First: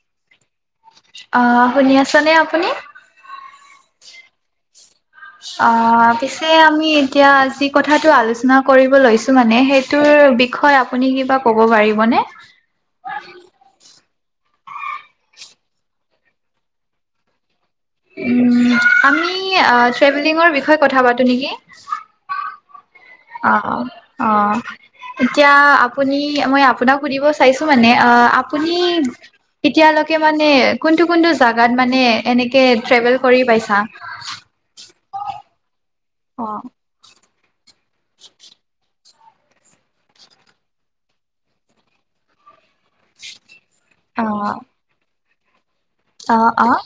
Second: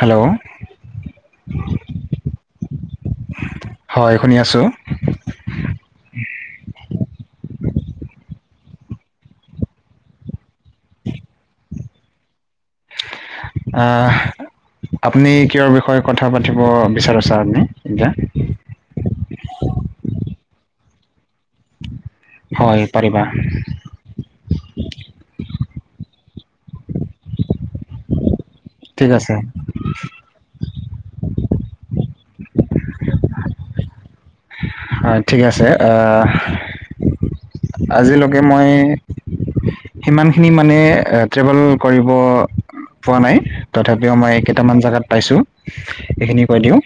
Hello অঁ, শুনি আছনে আপুনি? হয় শুনি আছোঁ। অঁ, পিছে আমি এতিয়া যি কথাটো আলোচনা কৰিব লৈছো মানে সেই টোৰ বিষয়ে আপুনি কিবা ক'ব পাৰিবনে? আঁহ আপুনি কিয়ৰ বিষয়ে কথা পাতিব বিচাৰিছে আপনি এতিয়া? উম আমি আঁ ট্ৰেভেলিঙৰ বিষয়ে কথা পাতো নেকি। হয় পাৰিবা। অঁ এতিয়া আপুনি মই আপোনাক সুধিব চাইছো মানে অঁ আ আপুনি ই ঠিক আছে এতিয়ালেকে মানে কোনটো কোনটো জাগাত মানে এনেকে ট্ৰেভেল কৰি পাইছা? হয় ঠিক আছে, এ অঁ আজিলকে মই সিমানখিনি মানে ট্ৰেভেল কৰিব পোৱা নাই। তথাপিও অ মই এই কেইটামান জেগাত পাইছো। অ সেইখিনি কৈ অ দিওঁ,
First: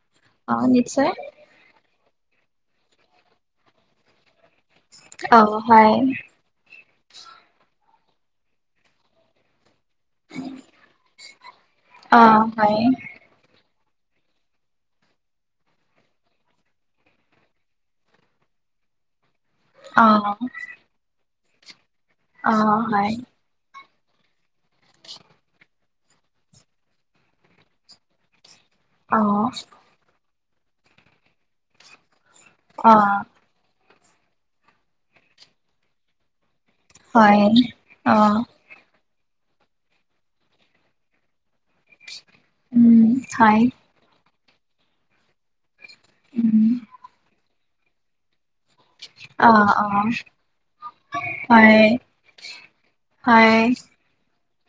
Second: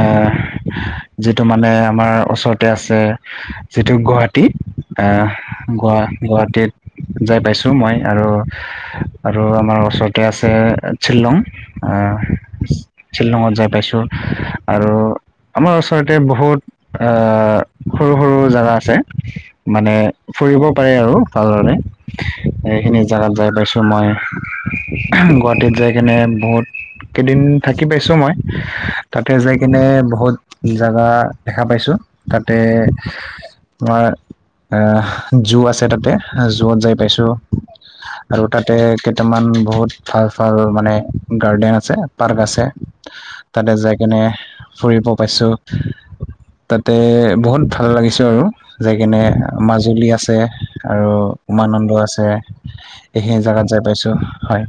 এহ অ নিশ্চয় যি টো মানে আমাৰ ওচৰতে আছে যিটো গুৱাহাটী। এহ অ হয় গুৱা গুৱাহাটীত যাই পাইছো মই, আৰু আৰু আমাৰ ওচৰত তে আছে শিলং, আঁহ। অ হয় শ্বিলঙত যাই পাইছোঁ, আৰু আমাৰ ওচৰতে বহুত এ সৰু সৰু জাগা আছে মানে অ ফুৰিব পাৰে আৰু ভালদৰে অ', সখিনি হয় জেগাত যাই পাইছোঁ মই গুৱাহাটীত যাই কেনে বহুত কেইদিন থাকি পাইছো মই অ', তাতে যাই কিনে বহুত জাগা দেখা পাইছো তাতে অ', তোমাৰ আহ জু আছে তাতে জুত যাই পাইছো হয় অ', আৰু তাতে কেইটামান বহুত ভাল ভাল মানে গাৰ্ডেন আছে আছে পাৰ্ক আছে উম, হয় তাতে যাই কিনে ফুৰিব পাইছো উম, তাতে বহুত ভাল লাগিছোঁ আৰু যাই কিনে অ', মাজুলী অ', আছে আৰু উমানন্দ হয় আছে এইখিনি জাগাত হয় যাই পাইছো হয়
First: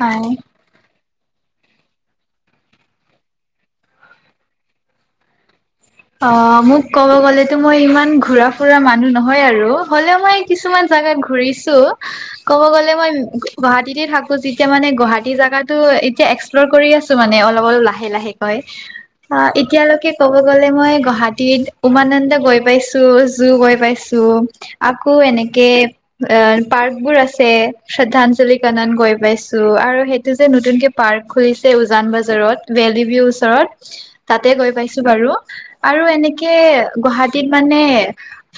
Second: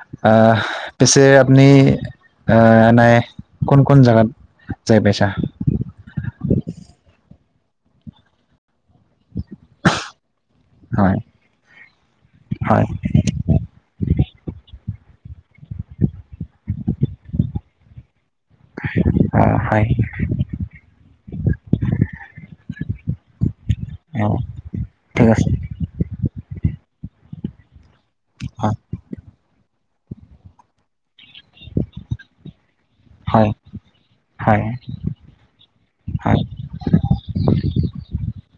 হয় আহ পছে আপুনি এ নাই কোন কোন জেগাত যায় পাইছা অ মোক কব গ'লেতো মই ইমান ঘূৰা ফুৰা মানুহ নহ হয় আৰু হ'লেও মই কিছুমান জাগাত হয় ঘুৰিছো ক'ব হয় গলে মই গুৱাহাটীতে থাকো যেতিয়া মানে গুৱাহাটী জাগগাতো এতিয়া কৰিআছোঁ মানে অলপ অলপ লাহে লাহে কৈ অ এতিয়া লকে কব যে মই গুৱাহাটীত উমানন্দ গৈ পাইছো জু গৈ পাইছো অ আকৌ ঠিক আছে এনেকে অ পাৰ্ক বোৰ আছে শ্ৰদ্ধাঞ্জলি হয় কণন গৈ পাইছো আৰু সেই যে নতুনকে পাৰ্ক খুলিছে উজান বজাৰত ভেলি হয় ওচৰত তাতে হয় গৈ পাইছো বাৰু আৰু হয় এনেকে গুৱাহাটীত মানে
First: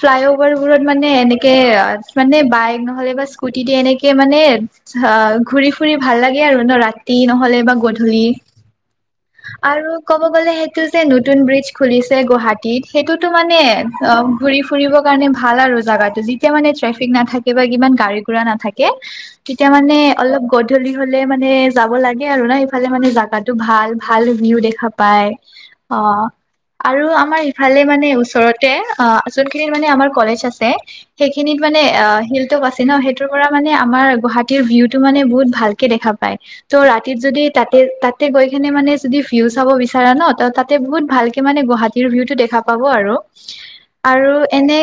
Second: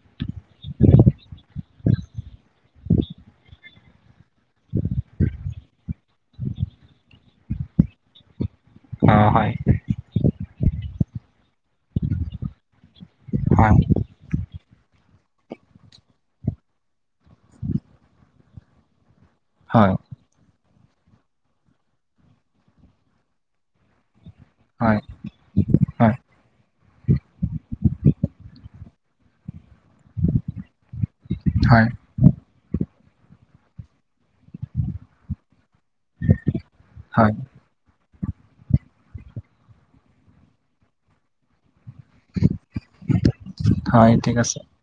ফ্লাই অভাৰ বোৰত মানে এনেকে মানে বাইক নহ'লে বা স্কুটি দ এনেকে তে মানে ঘূৰি ফুৰি ভাল লাগে আৰু ন ৰাতি নহ'লে বা গধূলি অ হয় আৰু ক'ব গ'লে সেইটো যে নতুন ব্ৰিজ খুলিছে গুৱাহাটীত সেইটোতো মানে অ ঘূৰি ফুৰিবৰ কাৰণে ভাল আৰু জাগগাতটো যেতিয়া মানে ট্ৰেফিক তেতিয়া মানে ট্ৰেফিক নাথাকে ইমান গাৰী ঘূৰা নাথাকে তেতিয়া হয় মানে অলপ গধূলি হ'লে মানে যাব লাগে আৰু ন ইফালে মানে জাগাত টো ভাল ভাল ভিউ দেখা হয় পায় অ হয় আৰু আমাৰ ইফালে মানে ওচৰতে যোনখিনি মানে আমাৰ কলেজ আছে সেইখিনিত মানে হয় অ শিল টোক আছে ন সেইটোৰ পৰা মানে আমাৰ গুৱাহাটীৰ ভিউ টো মানে বহুত ভাল দেখা পায় ত ৰাতিত হয় যদি তাতে তাতে গৈ কিনে মানে যদি ভিউ চাব বিচাৰা ন ত তাতে বহুত ভালকে মানে গুৱাহী ভিটো দেখা পাব আৰু হয় আৰু ঠিক আছে এনে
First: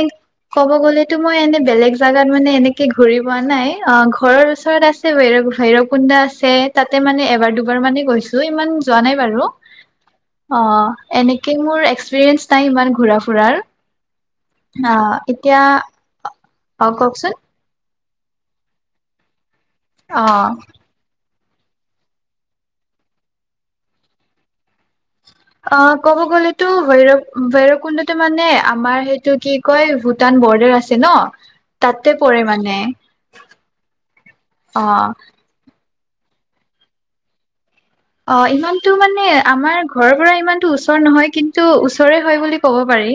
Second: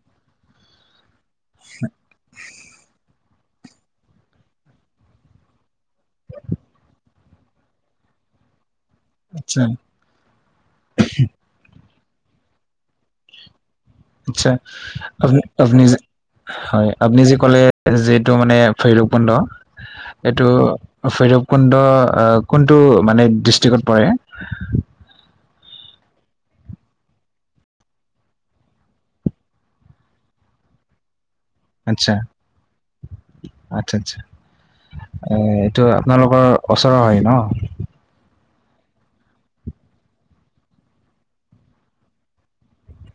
ক'ব গলে টো মই এনে বেলেগ জেগাত মানে এনেকে ঘূৰি পোৱা নাই অ ঘৰৰ ওচৰত আছে বৰ ভৈৰৱ কুন্দা আছে তাতে মানে এবাৰ দুবাৰ মানে গৈছো ইমান যোৱা নাই বাৰু আচ্ছা অ এনেকে মোৰ এক্সপিৰিয়েঞ্চ নাই ইমান ঘূৰা ফুৰাৰ আচা অ আপোনি এতিয়া আপোনি যে হয় অ আপোনি কওকচোন যে ক'লে যিটো মানে ভৈৰৱ কুণ্ড অ এইটো ভৈৰৱ কুণ্ড কোনটো মানে কোনটো দিষ্টিকত পৰে অ ক'ব গলেতো ভৈৰৱ ভৈৰৱ কুণ্ডতো মানে আমাৰ সেইটো কি কয় ভূটান বৰ্ডাৰ আছে ন তাতে আচ্ছা, পৰে মানে অ তটো আপোনালোকৰ ওচৰ হয় ন অ ইমানতটো মানে আমাৰ ঘৰৰ পৰা ইমানতটো ওচৰ নহয় কিন্তু ওচৰে হয় বুলি ক'ব পাৰি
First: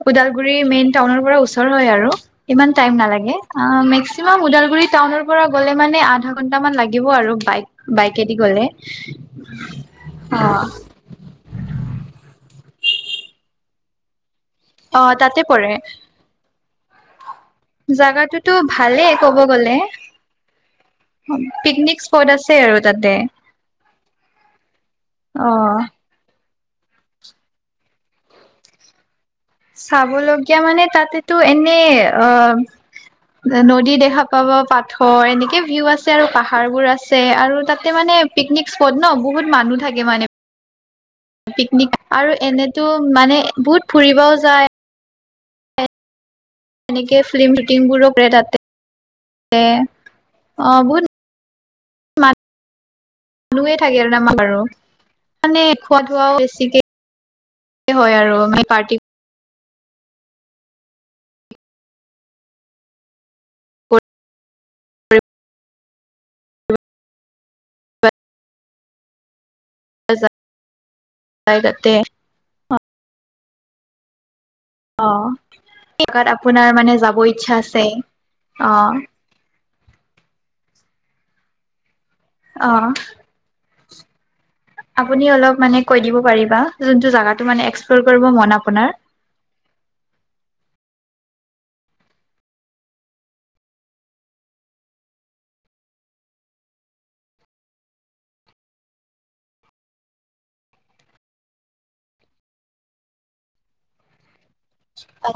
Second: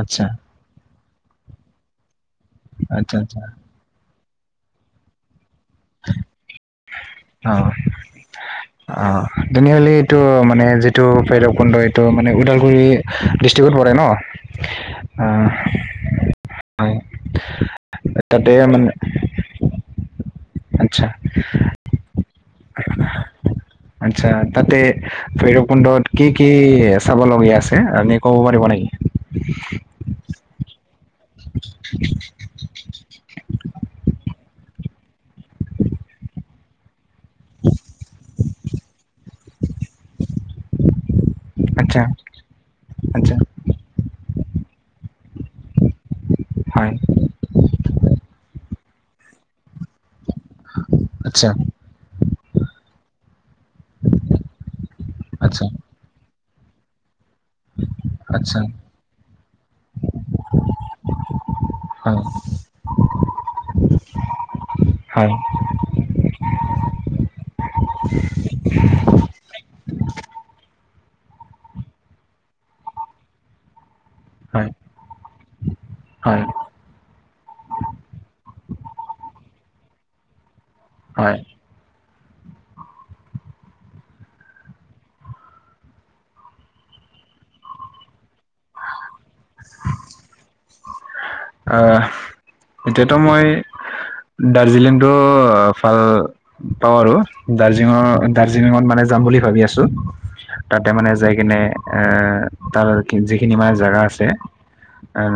আচ্ছা, ওদালগুৰি মেইন টাউন পৰা ওচৰ হয় আৰু, ইমান টাইম আচ্ছা, নালাগে। আচ্ছা। আঁ মে ক্সিমাম ওদালগুৰি টাউনৰ পৰা গ'লে মানে আধা ঘণ্টামান লাগিব আৰু, বাইক বাইকেদি গ'লে। অঁ, তেনেহলে এইটো অ মানে যিটো ভৈৰৱ কুণ্ড এইটো মানে ওদালগুৰি দিষ্টি ত পৰে ন। অ তাতে পৰে তাতে জাগাটোতো মানে ভালেই ক'ব গ'লে। আচ্ছা, পিকনিক স্পট আছে আৰু তাতে। আচ্ছা তাতে অ ভৈৰৱ কুণ্ডত কি কি চাব লগীয়া আছে, আপুনি ক'ব পাৰিব নেকি? চাবলগীয়া মানে তাতেতো এনে অ নদী দেখা পাব পাথৰ এনেকে ভিউ আছে, আৰু পাহাৰবোৰ আছে আৰু তাতে মানে পিকনিক স্পট ন বহুত মানুহ থাকে মানে। পিকনিক আচ্ছা, আৰু এনেতো আচ্ছা, মানে বহুত ফুৰিবও যায়। হয়। এনেকে ফিল্ম শ্বুটিং বোৰো কৰে তাতে তে অঁ বহুত আচ্ছা মানুহে থাকে আৰু তমাৰ বাৰু আচ্ছা, মানে খোৱা লোৱাও বেছিকে কে হয় আৰু আচ্ছা। মানে পাৰ্টি অঁ কৰিব হয়। [unintelligible] যা যাই তাতে। হয়। অঁ, এনেকাত হয়, আপোনাৰ মানে যাব ইচ্ছা আছে, অঁ। হয়। অঁ আপুনি অলপ মানে কৈ দিব পাৰিবা, যোনটো জাগাতটো মানে এক্সপ্ল'ৰ কৰিব মন আপোনাৰ। [inaudible] আঁহ, এতিয়াতো মই দাৰ্জিলিংতটো ভাল পাওঁ আৰু, দাৰ্জিঙৰ দাৰ্জিলিঙত মানে যাম বুলি ভাবি আছো। তাতে মানে যাই কিনে এ তাৰ যিখিনি মানে জেগা আছে। অ আঁহ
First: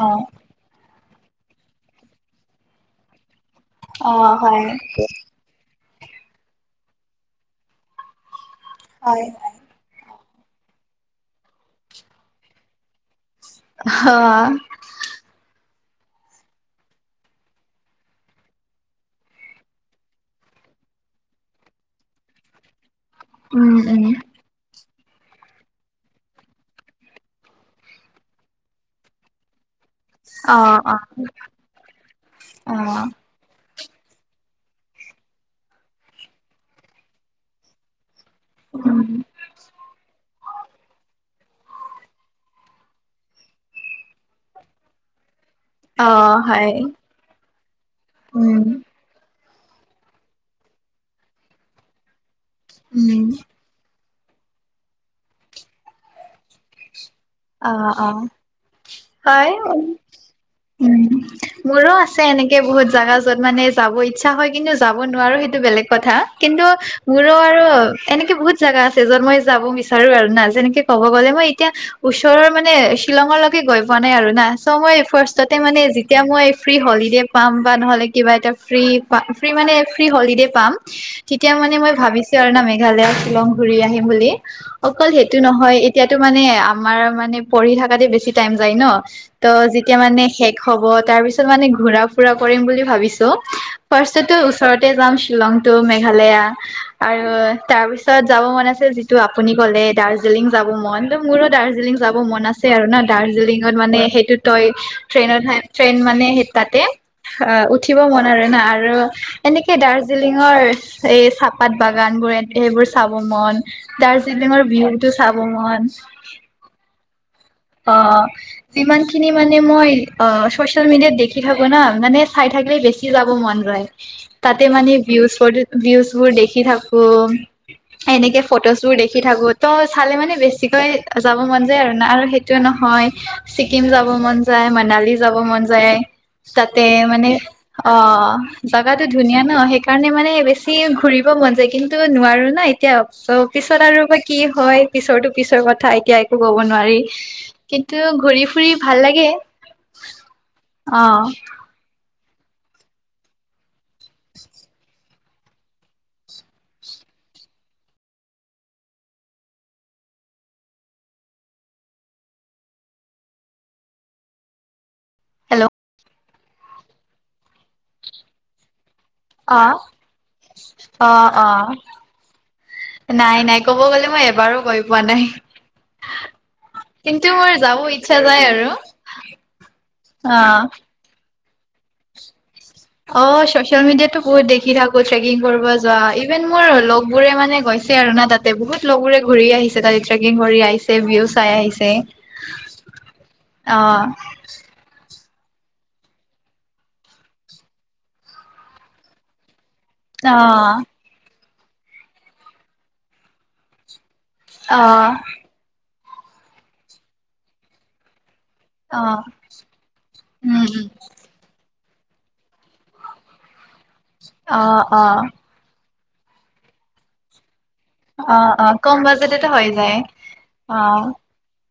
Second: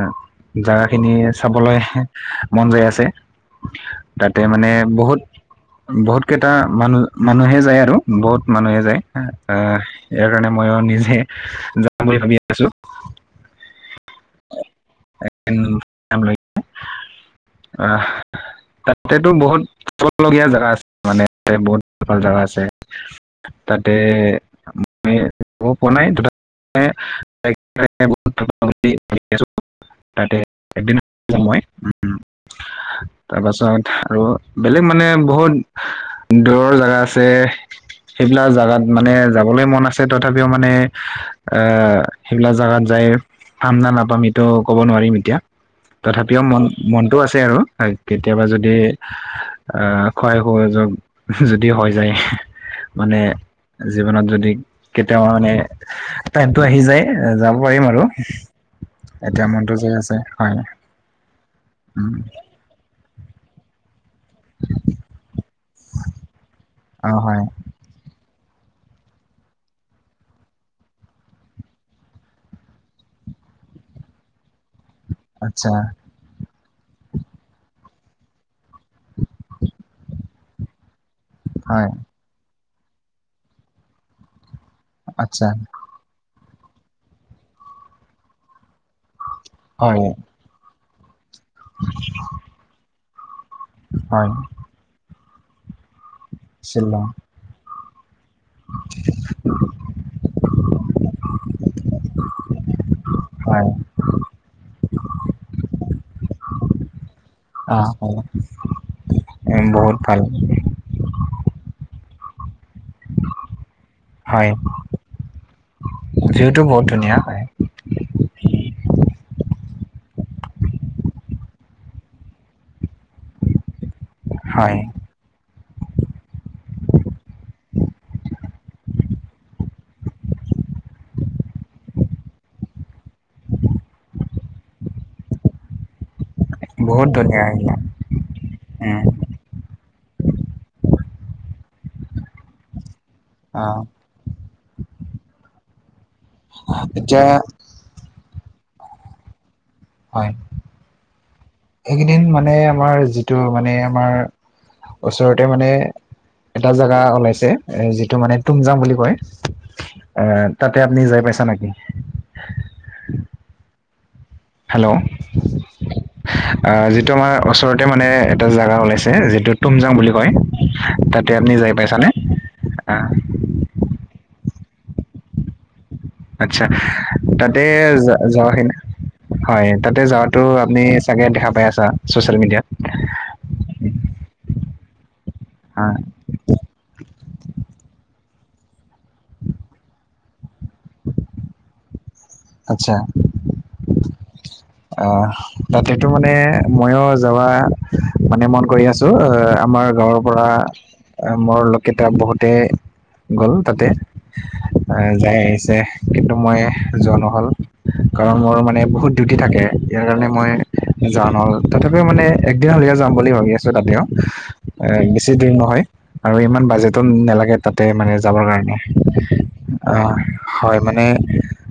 জাগা খিনি চাবলৈ মন যায় আছে। অ তাতে হয় মানে বহুত বহুত কেইটা মানুহ মানুহে যায় আৰু বহুত মানুহে যায়। হয় আঁহ ইয়াৰ কাৰণে ময়ো নিজে যাম বুলি ভাবি আছোঁ। অহঁ [unintelligible] তাতেতো বহুত থলগীয়া জেগা আছে, মানে বহুত ভাল ভাল জেগা আছে। উম তাতে উম [unintelligible] [unintelligible] তাৰপাছত অ অ আৰু অ বেলেগ মানে বহুত দূৰৰ জেগা আছে। সেইবিলাক জাগাত উম মানে যাবলৈ মন আছে তথাপিও মানে, আঁহ সেইবিলাক জোগাত যায়। পাম না নাপাম এইটো ক'ব নোৱাৰিম এতিয়া। অ তথাপিও মন হয় মনতটো আছে আৰু কেতিয়াবা উম যদি আঁহ খোৱাই খোৱা যোৱা যদি হৈ যায় মানে উম জীৱনত যদি কেতিয়াবা মানে টাইমতটো আহি যায়, যাব অ পাৰিম আৰু। অ এতিয়া হয় মনটো যাই আছে হয় উম, মোৰো উম, আছে এনেকে বহুত জাগা য'ত মানে যাব ইচ্ছা হয় কিন্তু যাব নোৱাৰো সেইটো বেলেগ কথা। কিন্তু অ, মোৰো হয়, আৰু এনেকে বহুত জাগা আছে য'ত মই যাব বিচাৰো আৰু না যেনেকে কব গ'লে মই এতিয়া ওচৰৰ মানে শ্বিলঙৰলৈকে গৈ পোৱা নাই আৰু না চ' মই ফাৰ্ষ্টতে আচ্ছা, মানে এতিয়া মই ফ্ৰী হলিডে পাম বা নহ'লে কিবা এটা ফ্ৰী মানে ফ্ৰী হলিডে পাম তেতিয়া মানে হয়, মই ভাবিছো আৰু না মেঘালয় শ্বিলং ঘূৰি আহিম বুলি। অকল সেইটো আচ্ছা, নহয় তেতিয়াতো মানে আমাৰ মানে পঢ়ি থকাতে বেছি টাইম যায় ন, ত যেতিয়া হয়, মানে শেষ হ'ব তাৰ পিছত মানে ঘুৰা-ফুৰা কৰিম বুলি ভাবিছো। হয়। ফাৰ্ষ্টো ওচৰতে যাম শ্বিলং টো মেঘালয়া শ্বিলং, আৰু তাৰপিছত পাছত যাব মন আছে যিটো আপুনি ক'লে দাৰ্জিলিং যাব মন ত' মূৰত দাৰ্জিলিং যাব মন আছে আৰু ন হয়, দাৰ্জিলিঙত মানে সেইটো তই ট্ৰেইনত ট্ৰেইন মানে সেই তাতে অ উঠিব মন আৰু না আৰু উম, এনেকে বহুত ভাল, দাৰ্জিলিঙৰ এই চাহপাত বাগান বোৰ সেইবোৰ চাব মন, হয়, দাৰ্জিলিঙৰ ভিউ টো চাব মন। ভিউটো বহুত ধুনীয়া হয়। অ'। যিমানখিনি মানে মই অ চচিয়েল মিডিয়াত দেখি থাকো না মানে চাই থাকিলে বেছি যাব মন যায়। তাতে হয়, মানে ভিউজ বোৰ ভিউজ বোৰ দেখি থাকো এনেকে ফটোজ বোৰ দেখি থাকো ত' চালে মানে বেছিকৈ যাব মন যায় আৰু না আৰু নহয় ছিকিম যাব মন যায়, মনালী যাব মন যায়। তাতে বহুত মানে ধুনীয়া এইবিলাক, অ উম, জাগাটো ধুনীয়া ন' সেই কাৰণে মানে বেছি ঘূৰিব মন যায় কিন্তু নোৱাৰো এতিয়া চ অ, পিছত আৰু কি হয় পিছৰটো পিছৰ কথা এতিয়া একো ক'ব নোৱাৰি। এতিয়া কিন্তু ঘূৰি ফুৰি ভাল লাগে হয়, আহ। এইকেইদিন মানে আমাৰ যিটো মানে আমাৰ ওচৰতে মানে এটা জোগা ওলাইছে এ যিটো মানে তুমজাং বুলি কয় এ তাতে আপুনি যাই পাইছা নেকি? হেল্ল'। হেল্ল! অ যিটো ওচৰতে মানে এটা জেগা ওলাইছে যিহেতু অ তুমজাং বুলি কয়। অ তাতে অ আপুনি যাই পাই চানে? নাই নাই ক'ব গ'লে মই এবাৰো গৈ পোৱা নাই। আতছা কিন্তু মোৰ তাতে যাব ইচ্ছা যায় যো-যোৱা আৰু হয় তাতে অ যোৱাটো আপুনি তাকে দেখা পাই আছা ছ'চিয়েল মিডিয়াত? অ চচিয়েল মিডিয়াতো বহুত দেখি থাকো ট্ৰেকিং কৰিব যোৱা হয়। ইভেন মোৰ লগবোৰে মানে গৈছে আৰু না তাতে বহুত লগবোৰে ঘূৰি আহিছে তাতে ট্ৰেকিং কৰি আহিছে, ভিউ চাই আহিছে। আচ্ছা। অ'। অ'। তাতটো মানে মইও যাবা মানে মন কৰি আছো অ আমাৰ গাঁৱৰ অ পৰা মোৰ লগকেইটা বহুতে গ'ল তাতে। অ আহ যাই আহিছে। কিন্তু মই যোৱা নহ'ল কাৰণ মোৰ মানে নে অ বহুত ডিউটি থাকে, ইয়াৰ কাৰণে মই উম উম যাব নোৱাৰো। তথাপিও মানে একদিন হ'লেও যাম বুলি ভাবি আছোঁ তাতেও, অ এ অ বেছি দূৰ নহয়। আৰু ইমান বাজেটো নালাগে। তাতে মানে অ যাবৰ অ কাৰণে, কম বাজেটতে হৈ যায় আহ হয় অ মানে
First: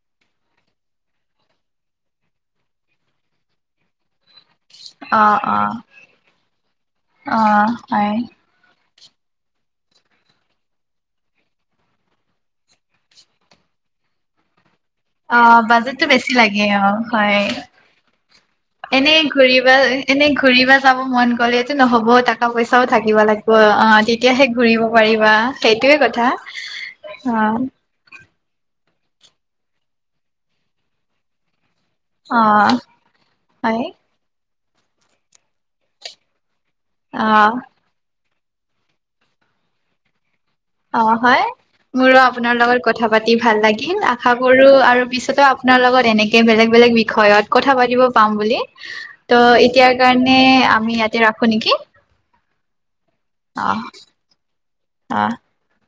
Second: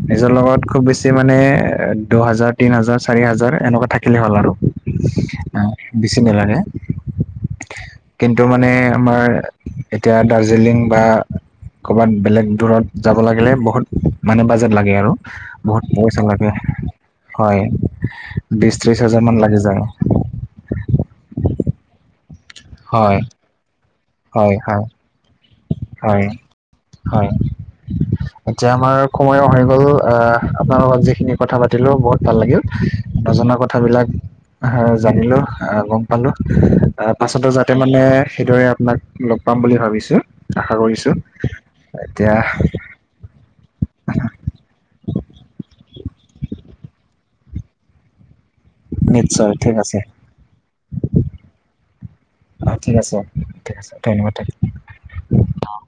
নিজৰ লগত খুব বেছি মানে, দুহাজাৰ, তিন হাজাৰ, চাৰি হাজাৰ এনেকুৱা থাক কিলে হ'ল আৰু, অ অ আহ বেছি নালাগে। অ হয় কিন্তু মা নে আমাৰ এতিয়া দাৰ্জিলিং বা ক'ৰবাত বেলেগ দূৰত যাব লাগিলে, বহুত মানে বাজেট লাগে আৰু। অ বহুত বাজেটটো পইচা বেছি লাগে, অ হয়, বিশ, ত্ৰিশ হাজাৰ মান লাগি যায়। এনেই ঘূৰিব যাব মন গ'লেতো নহ'ব, টকা-পইচাও থাকিব হয় লাগিব, অ', তেতি তেতিয়াহে হয় হয় ঘূৰিব পাৰিবা সেইটোয়ে হয় কথা, হয় অ',। এতিয়া আমাৰ সময়ো হৈ গ'ল, আহ আপোনাৰ লগত যিখিনি কথা পাতিলো বহুত অ ভাল লাগিল। নজনা হয় কথাবিলাক জানিলোঁ, গম পালোঁ। অ', পাছতো যাতে মানে, সেইদৰে আপোনাক লগ পাম বুলি ভাবিছোঁ। অ', হয়, মোৰো আপোনাৰ লগত কথ কথা পাতি ভাল লাগিল, আশা কৰোঁ আৰু পিছতো, আপোনাৰ লগত এনেকেই বেলেগ-বেলেগ বিষয়ত কথা পাতিব পাম বুলি, নিশ্চয় ত' ঠিক আছে এতিয়াৰ কাৰণে, আমি ইয়াতে ৰাখো নেকি। অ', ঠিক আছে, অ ঠিক আছে, থেংকউ-থেংকউ, অ অ'।